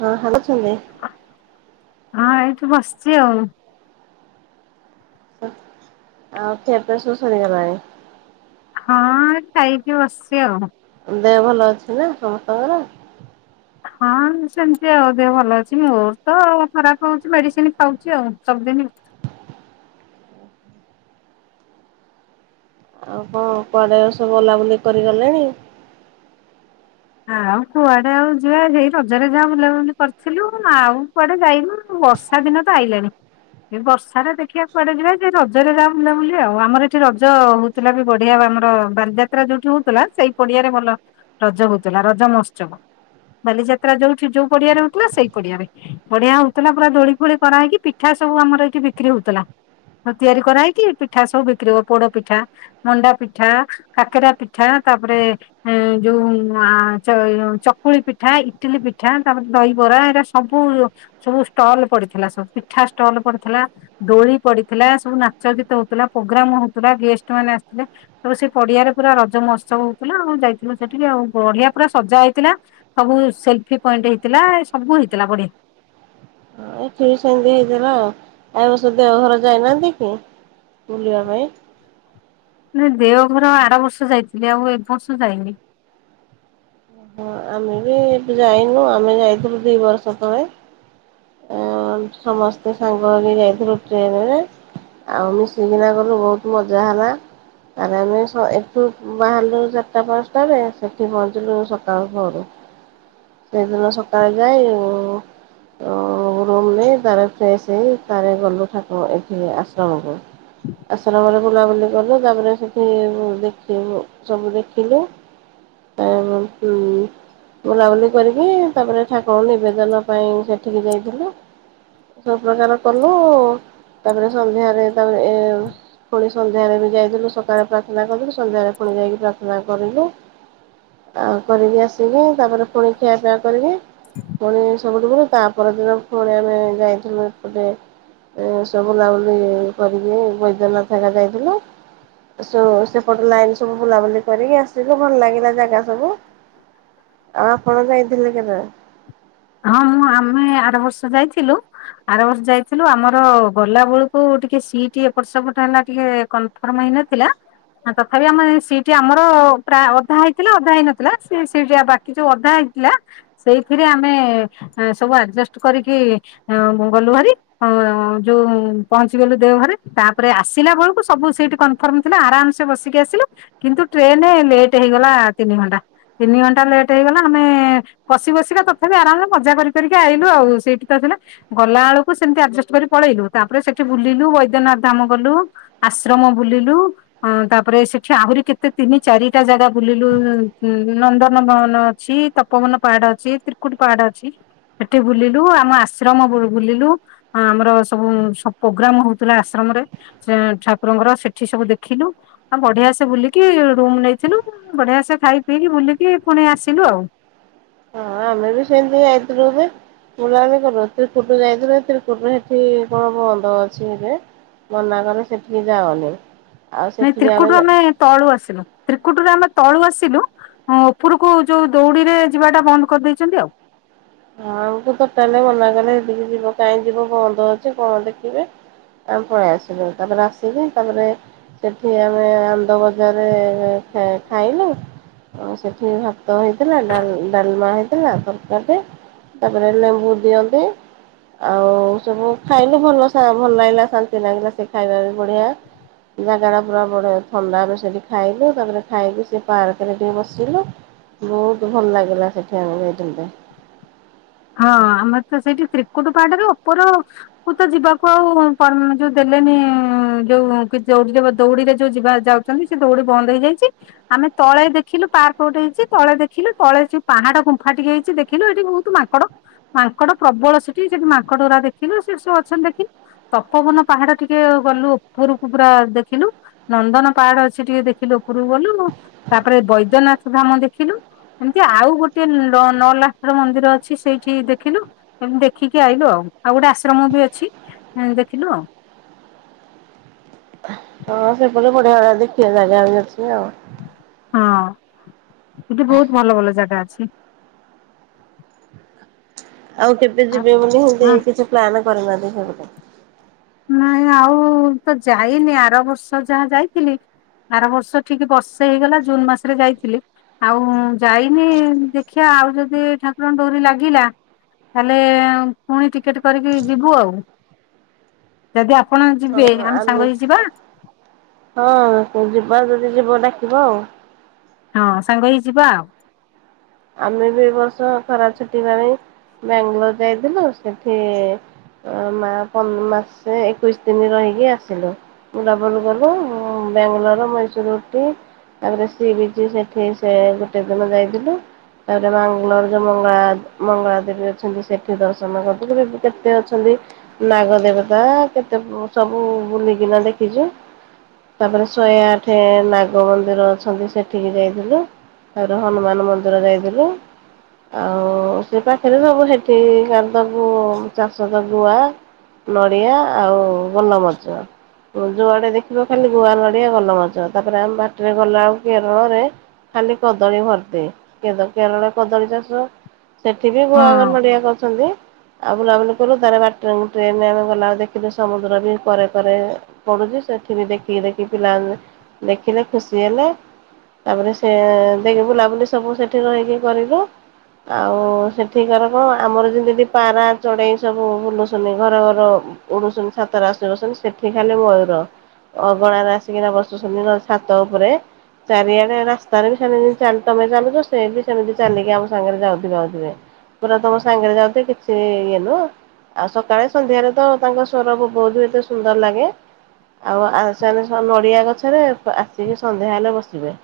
ହଁ ହାଲୋ ଛନ୍ଦି ହଁ ଏଇଠି ବସିଚି ଆଉ। ଆଉ ଖିଆପିଆ ସବୁ ସରିଗଲାଣି? ହଁ ଏଖାଇକି ବସିଚି ଆଉ। ଦେହ ଭଲ ଅଛିନା ସମସ୍ତଙ୍କର? ହଁ ସେମିତି ଆଉ ଦେହ ଭଲ ଅଛି ମୋରତ ଖରାପ୍ ହଉଚି ମେଡ଼ିସିନ୍ ଖାଉଚି ଆଉ ସବୁଦିନି। ଆଉ କଣ କୁଆଡ଼େ ସବୁ ବୁଲାବୁଲି କରିକି ଗଲେଣି? ଆଉ କୁଆଡ଼େ ଆଉ ଯିବା ହେଇ ରଜରେ ଯାହା ବୁଲାବୁଲି କରିଥିଲୁ ଆଉ କୁଆଡ଼େ ଯାଇନୁ ବ ହେଦିନତ ଆଇଲାଣି। ଏ ବର୍ଷାରେ ଦେଖିଆ କୁଆଡ଼େ ଯିବା ସେଇ ରଜରେ ଯାହା ବୁଲାବୁଲି ଆଉ ଆମର ଏଠି ରଜ ଥିଲାବି ବଢିଆ ଆମର ବାଲିଯାତ୍ରା ଯୋଉଠି ହଉଥିଲା ସେଇ ପଡ଼ିଆରେ ଭଲ ରଜ ହଉ ଥିଲା ରଜ ମହୋତ୍ସବ ବାଲିଯାତ୍ରା ଯୋଉଠି ଯୋଉ ପଡ଼ିଆରେ ହଉଥିଲା ସେଇ ପଡ଼ିଆରେ। ବଢ଼ିଆ ହଉଥିଲା ପୁରା ଦୋଳି ଫୋଳି କରାହେଇକି ପିଠା ସବୁ ଆମର ଏଠି ବିକ୍ରି ହଉଥିଲା। ହ ତିଆରି କରାଇକି ପିଠା ସବୁ ବିକ୍ରି ହବ ପୋଡ଼ ପିଠା ମଣ୍ଡା ପିଠା କାକେରା ପିଠା ତାପରେ ଉ ଯୋଉ ଆ ଚ ଚକୁଳି ପିଠା ଇଟିଲି ପିଠା ତାପରେ ଦହିବରା ଏରା ସବୁ ସବୁ ଷ୍ଟଲ୍ ପଡ଼ିଥିଲା ସବୁ ପିଠା ଷ୍ଟଲ୍ ପଡ଼ିଥିଲା। ଦୋଳି ପଡ଼ିଥିଲା ସବୁ ନାଚ ଗୀତ ହଉଥିଲା ପ୍ରୋଗ୍ରାମ ହଉଥିଲା ଗେଷ୍ଟ ମାନେ ଆସିଥିଲେ। ତପରେ ସେପଡ଼ିଆରେ ପୁରା ରଜ ମହୋତ୍ସବ ହଉଥିଲା ଆଉ ଯାଇଥିଲୁ ସେଠିକି ଆଉ ବଢ଼ିଆ ପୁରା ସଜା ହେଇଥିଲା ସବୁ ସେଲଫି ପଏଣ୍ଟ ହେଇଥିଲା ସବୁ ହେଇଥିଲା ବଢିଆ। ହଁ ଏଠିବି ସେମିତି ହେଇଲା ଆଉ ଆଉ ଏବର୍ଷ ଦେଓଘର ଯାଇନାହାନ୍ତିକି ବୁଲିବା ପାଇଁ? ନା ଦେଓଘର ଆରବର୍ଷ ଯାଇଥିଲି ଆଉ ଏବର୍ଷ ଯାଇନି। ଓହୋ। ଆମେ ବି ଏବେ ଯାଇନୁ ଆମେ ଯାଇଥିବୁ ଦି ବର୍ଷ ତଳେ। ଆ ସମସ୍ତେ ସାଙ୍ଗ ହେଇକି ଯାଇଥିଲୁ ଟ୍ରେନରେ। ଆଉ ମିଶିକିନା ଗଲୁ ବହୁତ ମଜା ହେଲା। ଆରେ ଆମେ ସ ଏଠୁ ବାହାରିଲୁ ଚାରିଟା ପାଞ୍ଚଟାରେ ସେଠି ପହଞ୍ଚିଲୁ ସକାଳୁ ଭୋରୁ ସେଇଦିନ ସକାଳେ ଯାଇ ଉଁ ଉଁ ରୁମ୍ ନେଇେ ତାରେ ଫ୍ରେଶ ହେଇ ତାରେ ଗଲୁ ଠାକୁର ଏଠି ଆଶ୍ରମକୁ। ଆଶ୍ରମରେ ବୁଲାବୁଲି କଲୁ ତାପରେ ସେଠି ଦେଖ ଉ ସବୁ ଦେଖିଲୁ। [unintelligible] ବୁଲାବୁଲି କରିକି ତାପରେ ଠାକୁରଙ୍କୁ ନିବେଦନ ପାଇଁ ସେଠିକି ଯାଇଥିଲୁ। ସବୁ ପ୍ରକାର କଲୁ ତାପରେ ସନ୍ଧ୍ୟାରେ ତାପରେ ଏ ପୁଣି ସନ୍ଧ୍ୟାରେ ବି ଯାଇଥିଲୁ ସକାଳେ ପ୍ରାର୍ଥନା କରିଥିଲୁ ସନ୍ଧ୍ୟ୲ଳେ ପୁଣି ଯାଇକି ପ୍ରାର୍ଥନା କଲୁ। ଆଉ କରିକି ଆସିକି ତାପରେ ପୁଣି ଖିଆ ପିଆ କରିକି ପୁଣି [unintelligible] ପୁର ତାପର ଦିନ ପୁଣି ଆମେ ଯାଇଥିଲୁ ଏପଟେ ଏମିତି ସବୁ ବୁଲାବୁଲି କରିକି ବୈଦ୍ୟନାଥ ହେରିକା ଯାଇଥିଲୁ। ଯୋଉ ସେପଟ ଲାଇନ ସବୁ ବୁଲାବୁଲି କରିକି ଆସିଲୁ ଭଲ ଲାଗିଲା ଜାଗା ସବୁ। ଆଉ, ଆପଣ ଯାଇଥିଲେ କେବେ? ହଁ, ମୁଁ ଆମେ ଆର ବର୍ଷ ଯାଇଥିଲୁ! ଆର ବର୍ଷ ଯାଇଥିଲୁ ଆମର ଗଲା ବେଳକୁ ଟିକେ ସିଟି ଏପଟ ସେପଟ ହେଲା ଟିକେ କନ ଫର୍ମ ହେଇନଥିଲା। ଫାଙ୍କା ତଥାପି ଆମ ସିଟି ଆମର ପ୍ରାୟ ଅଧା ହେଇଥିଲା ଅଧା ହେଇନଥିଲା ସେ ସିଟ ବା କି ଯଉ ଅଧା ହେଇଥିଲା ସେଇଥିରେ ଆମେ ସବୁ ଆଡଜଷ୍ଟ କରିକି ହଁ ମୁଁ ଗଲୁଭାରି। ହଁ, ଯୋଉ ପହଞ୍ଚିଗଲୁ ଦେଓଭାରି ତାପରେ ଆସିଲା ବେଳକୁ ସବୁ ସିଟ୍ କନ ଫର୍ମ ଥିଲା ଆରାମସେ ବସିକି ଆସିଲୁ କିନ୍ତୁ ଟ୍ରେନ ଲେଟ୍ ହେଇଗଲା ତିନି ଘଣ୍ଟା। ତିନି ଘଣ୍ଟା ଲେଟ୍ ହେଇଗଲା ଆମେ ବସି ବସିକା ତଥାପି ଆରାମ ରେ ମଜା କରି କରିକି ଆଇଲୁ ଆଉ ସିଟ୍ ତ ଥିଲା! ଗଲା ବେଳକୁ ସେମିତି ଆଡଜଷ୍ଟ କରି ପଳେଇଲୁ ତାପରେ ସେଠି ବୁଲିଲୁ ବୈଦ୍ୟନାଥ ଧାମ ଗଲୁ। ଆଶ୍ରମ ବୁଲିଲୁ! ହୁଁ, ତାପରେ ସେଠି ଆହୁରି କେତେ ତିନି ଚାରିଟା ଜାଗା ବୁଲିଲୁ ନନ୍ଦନ ମହନ ଅଛି। ତପବନ ପାହାଡ ଅଛି ତ୍ରିକୁଟି ପାହାଡ ଅଛି ସେଠି ବୁଲିଲୁ ଆମ ଆଶ୍ରମ ବୁଲିଲୁ। ହଁ ଆମର ସବୁ ସବୁ ସ ପ୍ରୋଗ୍ରାମ ହଉଥିଲା ଆଶ୍ରମରେ। ସେ ଠାକୁରଙ୍କର ସେଠି ସବୁ ଦେଖିଲୁ! ଆଉ ବଢିଆ ସେ ବୁଲିକି ରୁମ ନେଇଥିଲୁ ବଢିଆ ସେ ଖାଇ ପିଇକି ବୁଲିକି ପୁଣି ଆସିଲୁ ଆଉ! ହଁ, ଆମେ ବି ସେମିତି ଯାଇଥିଲୁ ଏବେ? ବୁଲା ବୁଲି କଲୁ ତ୍ରିକୁଟ ଯାଇଥିଲୁ ଯେ ସେ ତ୍ରୀକୁଟିରେ ହେଟି କଣ ବନ୍ଦ ଅଛି ଏବେ! ମନା କଲେ ସେଠିକି ଯାଅନି! ଆଉ ନାଇଁ ସେଠିକି ତ୍ରିକୁଟୁ ଆମେ ତଳୁ ଆସିଲୁ ତ୍ରକୁଟୁରୁ ଆମେ ତଳୁ ଆସିଲୁ! ହଁ, ଉପରକୁ ଯୋଉ ଦୌଡ଼ିରେ ଯିବାଟା ବନ୍ଦ କରିଦେଇଛନ୍ତି ଆଉ! ହଁ, ଆମକୁ ଟୋଟାଲ ମନା କଲେ ସେଠିକି ଯିବ କାଇଁ ଯିବ ବନ୍ଦ ଅଛି କଣ ଦେଖିବେ! ଆମେ ପଳେଇ ଆସିଲୁ ତାପରେ ଆସିଲି ତାପରେ ସେଠି ଆମେ ଆନନ୍ଦ ବଜାରରେ ଖା ଖାଇନୁ। ଆଉ ସେଠି ଭାତ ହେଇଥିଲା, ଡାଲ ଡାଲମା ହେଇଥିଲା, ତରକାରୀ। ତାପରେ ଲେମ୍ବୁ ଦିଅନ୍ତି! ଆଉ ସବୁ ଖାଇଲୁ ଭଲ ଶା ଭଲ ଲାଗିଲା ଶାନ୍ତି ଲାଗିଲା ସେ ଖାଇବା ବି ବଢ଼ିଆ। ସେ ଜାଗା ଟା ପୁରା ବଢିଆ ଥଣ୍ଡାରେ ସେଟି ଖାଇଲୁ ତା ପରେ ସେଠି ଖାଇଲୁ ତାପରେ ଖାଇକି ସେ ପାର୍କରେ ଟିକେ ବସିଲୁ! ବହୁତ ଭଲ ଲାଗିଲା ସେଠି ଆମକୁ [inaudible] ହଁ ଆମର ତ ସେଇଠି ତ୍ରିକୁଟୁ ପାହାଟରୁ ଉପୁରୁ କୁ ତ ଯିବାକୁ ଆଉ ପର୍ ଯୋଉ ଦେଲେନି ଯୋଉ କି ଯୋଉ ଦୌ ଦୌଡିରେ ଯୋଉ ଯିବା ଯାଉ ଚନ୍ତି ସେ ଦୌଡି ବନ୍ଦ ହେଇଯାଇଛି! ଆମେ ତଳେ ଦେଖିଲୁ ପାର୍କ ଗୋଟେ ହେଇଛି ତଳେ ଦେଖିଲୁ ତଳେ ଯଉ ପାହାଡ ଗୁମ୍ଫା ଟିକେ ହେଇଛି ଦେଖିଲୁ ଏଠି ବହୁତ ମା ଙ୍କଡ଼ ମାଙ୍କଡ ପ୍ରବଳ ସେଠି ସେଠି ମାଙ୍କଡ ଗୁରା ଦେଖିଲୁ ସେଠି ସବୁ ଅଛନ୍ତି ଦେଖି ତପୋବନ ପାହାଡ ଟିକେ ଗଲୁ ଉପରକୁ ପୁରା ଦେଖିଲୁ! ନନ୍ଦନ ପାହାଡ ଅଛି ଟିକେ ଦେଖିଲୁ ଉପରକୁ ଗଲୁ ତାପରେ ବୈଦ୍ୟନାଥ ଧାମ ଦେଖିଲୁ! ଏମିତି ଆଉ ଗୋଟେ ନ ନଲାଖର ମନ୍ଦିର ଅ ଅଛି ସେଇଠି ଦେଖିଲୁ ଏମିତି ଦେଖିକି ଆଇଲୁ ଆଉ ଆଉ ଗୋଟେ ଆଶ୍ରମ ବି ଅଛି ଅ ଦେଖିଲୁ ଆଉ! ହଁ ସେପଟେ ବଢିଆ ଦେଖିଆ ଜାଗା ବି ଅଛି ଆଉ! ହଁ ହେଠି ବହୁତ ଭଲ ଭଲ ଜାଗା ଅଛି! ଆଉ କେବେ ଯିବେ ବୋଲି ସେିମିତି ହଁ କିଛି ପ୍ଲାନ କରିନାହାନ୍ତି ଅବିକା! ନାଇଁ ଆଉ ତ ଯାଇନି ଆର ବର୍ଷ ଯାହା ଯାଇଥିଲି! ଆର ବର୍ଷ ଠିକ୍ ବର୍ଷେ ହେଇଗଲା ଜୁନ ମାସରେ ଯାଇଥିଲି! ଆଉ ଯାଇନି ଦେଖିଆ ଆଉ ଯଦି ଠାକୁରଙ୍କ ଡୋରି ଲାଗିଲା! ତାହେଲେ ପୁଣି ଟିକେଟ୍ କରିକି ଯିବୁ ଆଉ। ଯଦି ଆପଣ ଯିବେ ଆମେ ସାଙ୍ଗ ହେଇ ଯିବା? ହଁ ଯିବା ଯଦି ଯିବ ଡାକିବ ଆଉ। ହଁ ସାଙ୍ଗ ହେଇ ଯିବା ଆଉ। ଆମେ ବି ଏବର୍ଷ ଖରା ଛୁଟି ପାଇଁ ବ୍ୟାଂଲୋର ଯାଇଥିଲୁ ସେଠି ଅ ମା ପ ମାସେ ଏକୋଇଶି ଦିନି ରହିକି ଆସିଲୁ। ଡବଲ ଗଲୁ ବାଙ୍ଗାଲୋର ମଇସୁରୁ ଉଟି ତାପରେ ସି ବିଚ ସେଠି ସେ ଗୋଟେ ଦିନ ଯାଇଥିଲୁ। ତାପରେ ମାଙ୍ଗଲୋର ଯୋଉ ମଙ୍ଗଳା ମଙ୍ଗଳା ଦେବୀ ଅଛନ୍ତି ସେଠି ଦର୍ଶନ କଲୁ ଏମିତି କେତେ ଅଛନ୍ତି। ନାଗ ଦେବତା କେତେ ପ ସବୁ ବୁଲିକିନା ଦେଖିଛୁ। ତାପରେ ଶୋଏ ଆଠ ନାଗ ମନ୍ଦିର ଅଛନ୍ତି ସେଠିକି ଯାଇଥିଲୁ। ତାପରେ ହନୁମାନ ମନ୍ଦିର ଯାଇଥିଲୁ। ଆଉ ସେ ପାଖରେ ସବୁ ହେଠି ଆ ସବୁ ଚାଷ ତ ଗୁଆ ନଡ଼ିଆ ଆଉ ଗୋଲମରିଚ। ଯୁଆଡେ ଦେଖିବ ଖାଲି ଗୁଆ ନଡ଼ିଆ ଗୋଲମରିଚ ତାପରେ ଆମେ ବାଟରେ ଗଲାବେକୁ କେରଳରେ ଖାଲି କଦଳୀ ଭର୍ତୀ କିନ୍ତ କେରଳର କଦଳୀ ଚାଷ। ସେଠି ବି ଗୁଆ କ ହଁ ନଡିଆ କରୁଛନ୍ତି। ଆଉ ବୁଲାବୁଲି କଲୁ ତାପରେ ବାଟରେ ଟ୍ରେନରେ ଆମେ ଗଲାବେକୁ ଦେଖିଲୁ ସମୁଦ୍ର ବି କରେ କରେ ପଢୁଛି ସେଠି ବି ଦେଖିକି ଦେଖି ପିଲାମାନେ ଦେଖିଲେ ଖୁସି ହେଲେ। ତାପରେ ସେ ଦେଇକି ବୁଲାବୁଲି ସବୁ ସେଠି ରହିକି କରିବୁ। ଆଉ ସେଠିକାର କଣ ଆମର ଯେମିତି ପାରା ଚଢ଼େଇ ସବୁ ବୁଲୁଛନ୍ତି ଘର ଘର ଉଡୁସନ୍ ଛାତରେ ଆସିବସୁସନ୍ ସେଠି ଖାଲି ମୟୂର। ଅଗଣାରେ ଆସିକିନା ବଶୁଛନ୍ତି ନହେଲେ ଛାତ ଉପରେ। ଚାରିଆଡେ ରାସ୍ତାରେ ବି ସେମ୍ ଚାଲ ତମେ ଚାଲୁଚ ସେ ସେ ବି ସେମିତି ଚାଲିକି ଆମ ସାଙ୍ଗରେ ଯାଉଥିବେ ଆଉଥିବେ। ପୁରା ତମ ସାଙ୍ଗରେ ଯାଉଥିଵେ କିଛି ଇଏ ନୁହଁ। ଆଉ ସକାଳେ ସନ୍ଧ୍ୟାରେ ତ ତାଙ୍କ ସ୍ୱର ବହୁତ ଏତେ ସୁନ୍ଦର ଲାଗେ। ଆଉ ଆ ସେମାନେ ସବ ନଡିଆ ଗଛରେ ପ ଆସିକି ସନ୍ଧ୍ୟା ହେଲେ ବସିବେ।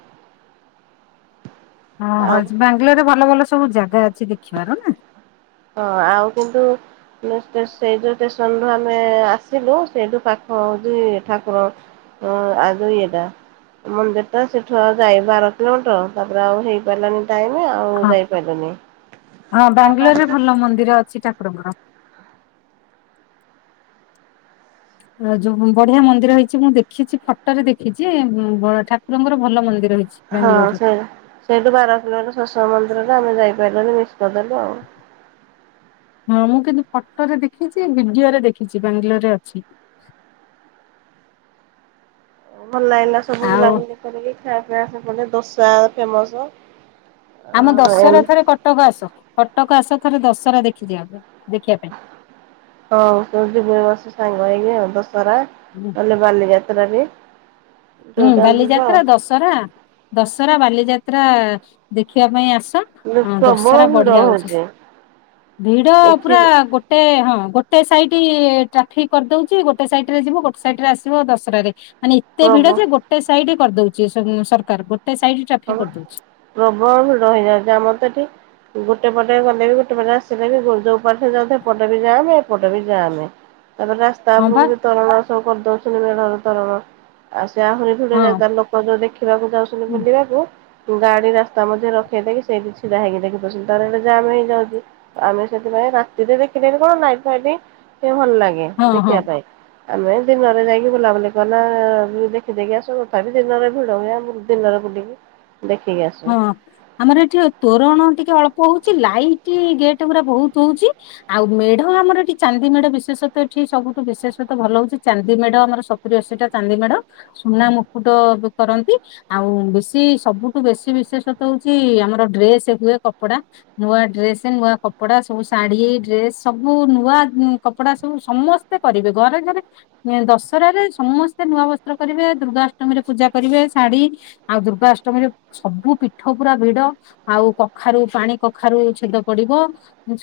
ହଁ ଆଉ ହଚ ବାଙ୍ଗାଲୋରରେ ଭଲ ଭଲ ସବୁ ଜାଗା ଅଛି ଦେଖିବାର ନା? ହଁ ଆଉ କୁନଟୁ ନେଷ୍ଟ ଟେସ ସେଇ ଯୋଉ ଷ୍ଟେସନ ରୁ ଆମେ ଆସିଲୁ, ସେଇଠୁ ପାଖ ହୋଉଚି ଠାକୁର ହଁ, ଆଦ ଇଏଟା ମନ୍ଦିରଟା ସେଠୁ ଆଉ ଯାଇ ବାର କିଲୋମିଟର, ତାପରେ ଆଉ ହେଇପାରିଲାନି ଯାଇନି ଆଉ ହଁ। ଯାଇପାଇଲୁନି [unintelligible] ଲ ମନ୍ଦିର ସେ ଠାକୁରଙ୍କର ଆ ଯୋଉ ବଢିଆ ମନ୍ଦିର ହେଇଚି ମୁଁ ଦେଖିଚି ଫଟ ରେ ଦେଖିଚି ବଡ଼ ଠାକୁରଙ୍କର ଭଲ ମନ୍ଦିର ହେଇଛି। ହଁ ବାଙ୍ଗାଲୋରରେ ସେଇ ସେଇଠୁ ବାର କିଲୋମିଟର ଶେଷ ମନ୍ଦିରେ ଆମେ ଯାଇପାରିଲୁନି, ମିସ୍ କରିଦେଲୁ ଆଉ। ହଁ ମୁଁ କିନ୍ତୁ ଫଟୋରେ ଦେଖିଚି ବିଡିଓରେ ଦେଖିଚି ବାଙ୍ଗଲୋରରେ ଅଛି। ଭଲ ଲାଗିଲା ସବୁ ଆଉ ବୁଲାବୁଲି କରିକି ଖିଆ ପିଆ ସେପଟେ ଦୋସା ଫେମସ। ଆମ ଦଶହରା ଥରେ କଟକ ଆସ, କଟକ ଆସ ଥରେ ଦଶହରା ଦେଖିଯିବାକୁ, ଦେଖିଆ ହଁ ସେଇଠି ବେମସ ସାଙ୍ଗ ହେଇକି ଦଶହରା [unintelligible] ଗଲେ ବାଲିଯାତ୍ରା ବି ହୁଁ ଯୋଉଟା ହେଲେ ଯିବା ଆଉ। ବାଲିଯାତ୍ରା ଦଶରା, ଦଶରା ବାଲିଯାତ୍ରା ଦେଖିବା ପାଇଁ ଆସ। ହୁଁ ପ୍ରବଳ ଦଶହରା ଭିଡ ବଢିଆ ହୋଉଚି। ହଉଛି ଭିଡ ଏଠି ପୁରା ଗୋ ଟେ, ହଁ ଗୋଟେ ସାଇଡ ଟ୍ରାଫିକ କରିଦୋଉଚି ଗୋଟେ ସାଇଡରେ ଯିବ ଗୋଟେ ସାଇଡରେ ଆସିବ ଦଶରାରେ ମାନେ ଏତେ ଭିଡ ପ୍ରବ ଯେ, ଗୋଟେ ସାଇଟ କରିଦୋଉଚି ସନ ସରକାର, ଗୋଟେ ସାଇଟ ହବ ଟ୍ରାଫିକ କରିଦୋଉଛି। ପ୍ରବଳ ଭିଡ ହେଇଯାଉଚି ଆମର ଏଠି ଗୋଟେ ପଟେ ଗଲେ ବି, ଗୋଟେ ପଟେ ଆସିଲେ ବି ଯୋଉ ଯୋଉ ପାଖ ଯାଉଥା ଏପଟେ ବି ଯାଆମେ ଏପଟେ ବି ଯାଆମେ। ତାପରେ ରାସ୍ତା ହଁ ବା ଉପକୁ ବି ତୋରଣ ସବୁ କରିଦଉଛନ୍ତି ମେଢର ତୋରଣ ଆଉ ସେ ଆହୁରି ଫା ଜା ହଁ ଲୋ ତମକୁ ଦେଖିବାକୁ ଯାଉଛନ୍ତିୁ ବୁଲିବା ତୋ ଗାଡି ରାସ୍ତା ମଝେ ରଖେଇ ଦେଇକି ସେଇଠି ଛିଡା ହେଇକି ଦେଖି [unintelligible] ତାରଟ ଜାମ୍ ହେଇଯାଉଚି ଆମେ ସେଥିପାଇଁ ରାତିରେ ଦେଖି କଣ ନାଇଟ ଫାଇଟି ଉଁ ଭଲ ଲାଗେ ହଁ ହଁ। ଦେଖିବା ପାଇଁ। ଆମେ ଦିନରେ ଯାଇକି ବୁଲାବୁଲି କନା ଦେଖିଦେଇକି ଆସୁ ଥାପି ଦିନରେ ଭିଡ଼ ହୁଏ ଆମ ଦିନରେ ବୁଲିକି ଦେଖିକି ଆସୁ। ହଁ ଆମର ଏଠି ତୋରଣ ଟିକେ ଅଳ୍ପ ହୋଉଚି ଲାଇଟ୍ ଗେଟ୍ ଗୁରା ବହୁତ ହୋଉଚି ଆଉ ମେଢ ଆମର ଏଠି ଚାନ୍ଦି ମେଢ ବିେଷତଃ ଏଠି ସବୁଠୁ ବିଶେଷତଃ ଭଲ ହୋଉଛି ଚାନ୍ଦି ମେଢ ଆମର ସ ରେସିଟା ଚାନ୍ଦି ମେଡ଼ ସୁନା ମୁକୁଟ ବି କରନ୍ତି ଆଉ ବେଶୀ ସବୁଠୁ ବେଶ ବିଶେଷତ ହୋଉଚି ଆମର ଡ୍ରେସ ହୁଏ କପଡା ନୂଆ ଡ୍ରେସ ନୂଆ କପଡା ସବୁ ଶାଢୀ ଡ୍ରେସ ସବୁ ନୂଆ ଉଁ କପଡା ସବୁ ସମସ୍ ତେ କରିବେ ଗରେ ଗରେ ନାଇଁ ଦଶହରାରେ ସମସ୍ତେ ନୂଆ ବସ୍ତ୍ର କରିବେ ଦୁର୍ଗାଷ୍ଟମୀ ରେ ପୂଜା କରିବେ ଶାଢ଼ୀ ଆଉ ଦୁର୍ଗା ଅଷ୍ଟମୀରେ ସବୁ ପିଠ ପୁରା ଭିଡ ଆଉ କଖାରୁ ପାଣି କଖାରୁ ଛେଦ ପଡିବ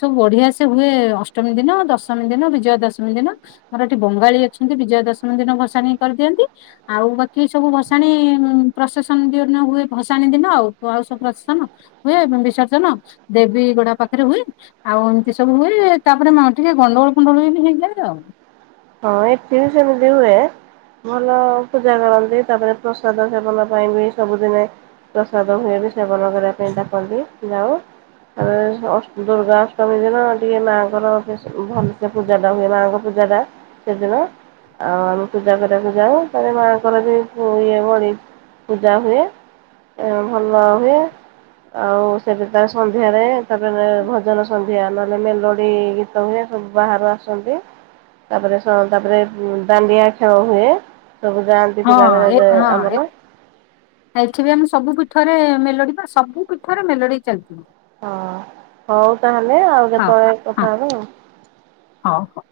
ସବୁ ବଢିଆ ସେ ହୁଏ ଅଷ୍ଟମୀ ଦିନ ଦଶମୀ ଦିନ ବିଜୟା ଦଶମୀ ଦିନ ମୋର ଏଠି ବଙ୍ଗାଳୀ ଅଛନ୍ତି ବିଜୟା ଦଶମୀ ଦିନ ଭଷାଣିିକ କରିଦିଅନ୍ତି ଆଉ ବାକି ସବୁ ଭସାଣି ଉମ୍‌ ପ୍ରଶେସନ ବି ହେଦିନ ହୁଏ ଭସାଣି ଦିନ ଆଉପ ଆଉ ସବୁ ପ୍ରଶନ ହୁଏ ଏବଂ ବିସର୍ଜନ ଦେବୀ ଗୋଡା ପାଖରେ ହୁଏ ଆଉ ଏମିତି ସବୁ ହୁଏ ତାପରେ ମା ଟିକେ ଗଣ୍ଡଗୋଳ ଫୁଣ୍ଡଳ ବି ହେଇଯାଏ ଆଉ। ହଁ ଏ [unintelligible] ହୁଏ। ଭଲ ପୂଜା କରନ୍ତି ତାପରେ ପ୍ରସାଦ ସେବନ ପାଇଁ ବି ସବୁଦିନେ ପ୍ରସାଦ ହୁଏ ବି ସେବନ କରିବା ପାଇଁ ଡାକନ୍ତି ନାଏ ଆ ଅସ ଦୁର୍ଗା ଅଷ୍ଟମୀ ଦିନ ଟିକେ ମା ଙ୍କର ପେସ ଭଲସେ ପୂଜାଟା ହୁଏ ମାଙ୍କ ପୂଜାଟା। ସେଦିନ ଆଉ ଆମେ ପୂଜା କରିଆକୁ ଯାଉ ତାପରେ ମାଆଙ୍କର ଯେ ଇଏ ବଳି। ପୂଜା ହୁଏ ଏ ଭଲ ହୁଏ। ଆଉ ସେ ଯୋଉ ତା ସନ୍ଧ୍ୟାରେ ତାପରେ ଭଜନ ସନ୍ଧ୍ୟା ନହେଲେ ମେଲୋଡି ଗୀତ। [unintelligible] ସବୁ ବାହାରୁ ଆସନ୍ତି। ତାପରେ ସ ତାପରେ ଉଁ ଦାଣ୍ଡିଆ ଖେଳ ହୁଏ ସବୁ ଯାଆନ୍ତି ହଁ ପିଲାମାନେ ଏ ଯେ ହଁ ଆମର। ଏଠି ବି ଆମେ ସବୁ ପୀଠରେ ମେଲୋଡି ବା ସବୁ ପୀଠରେ ମେଲଡି ଚାଲିଥିବ। ହଁ ହଉ ତାହେଲେ ଆଉ କେତବଳେ କଥା ହବା ଆଉ। ହଁ ହଁ।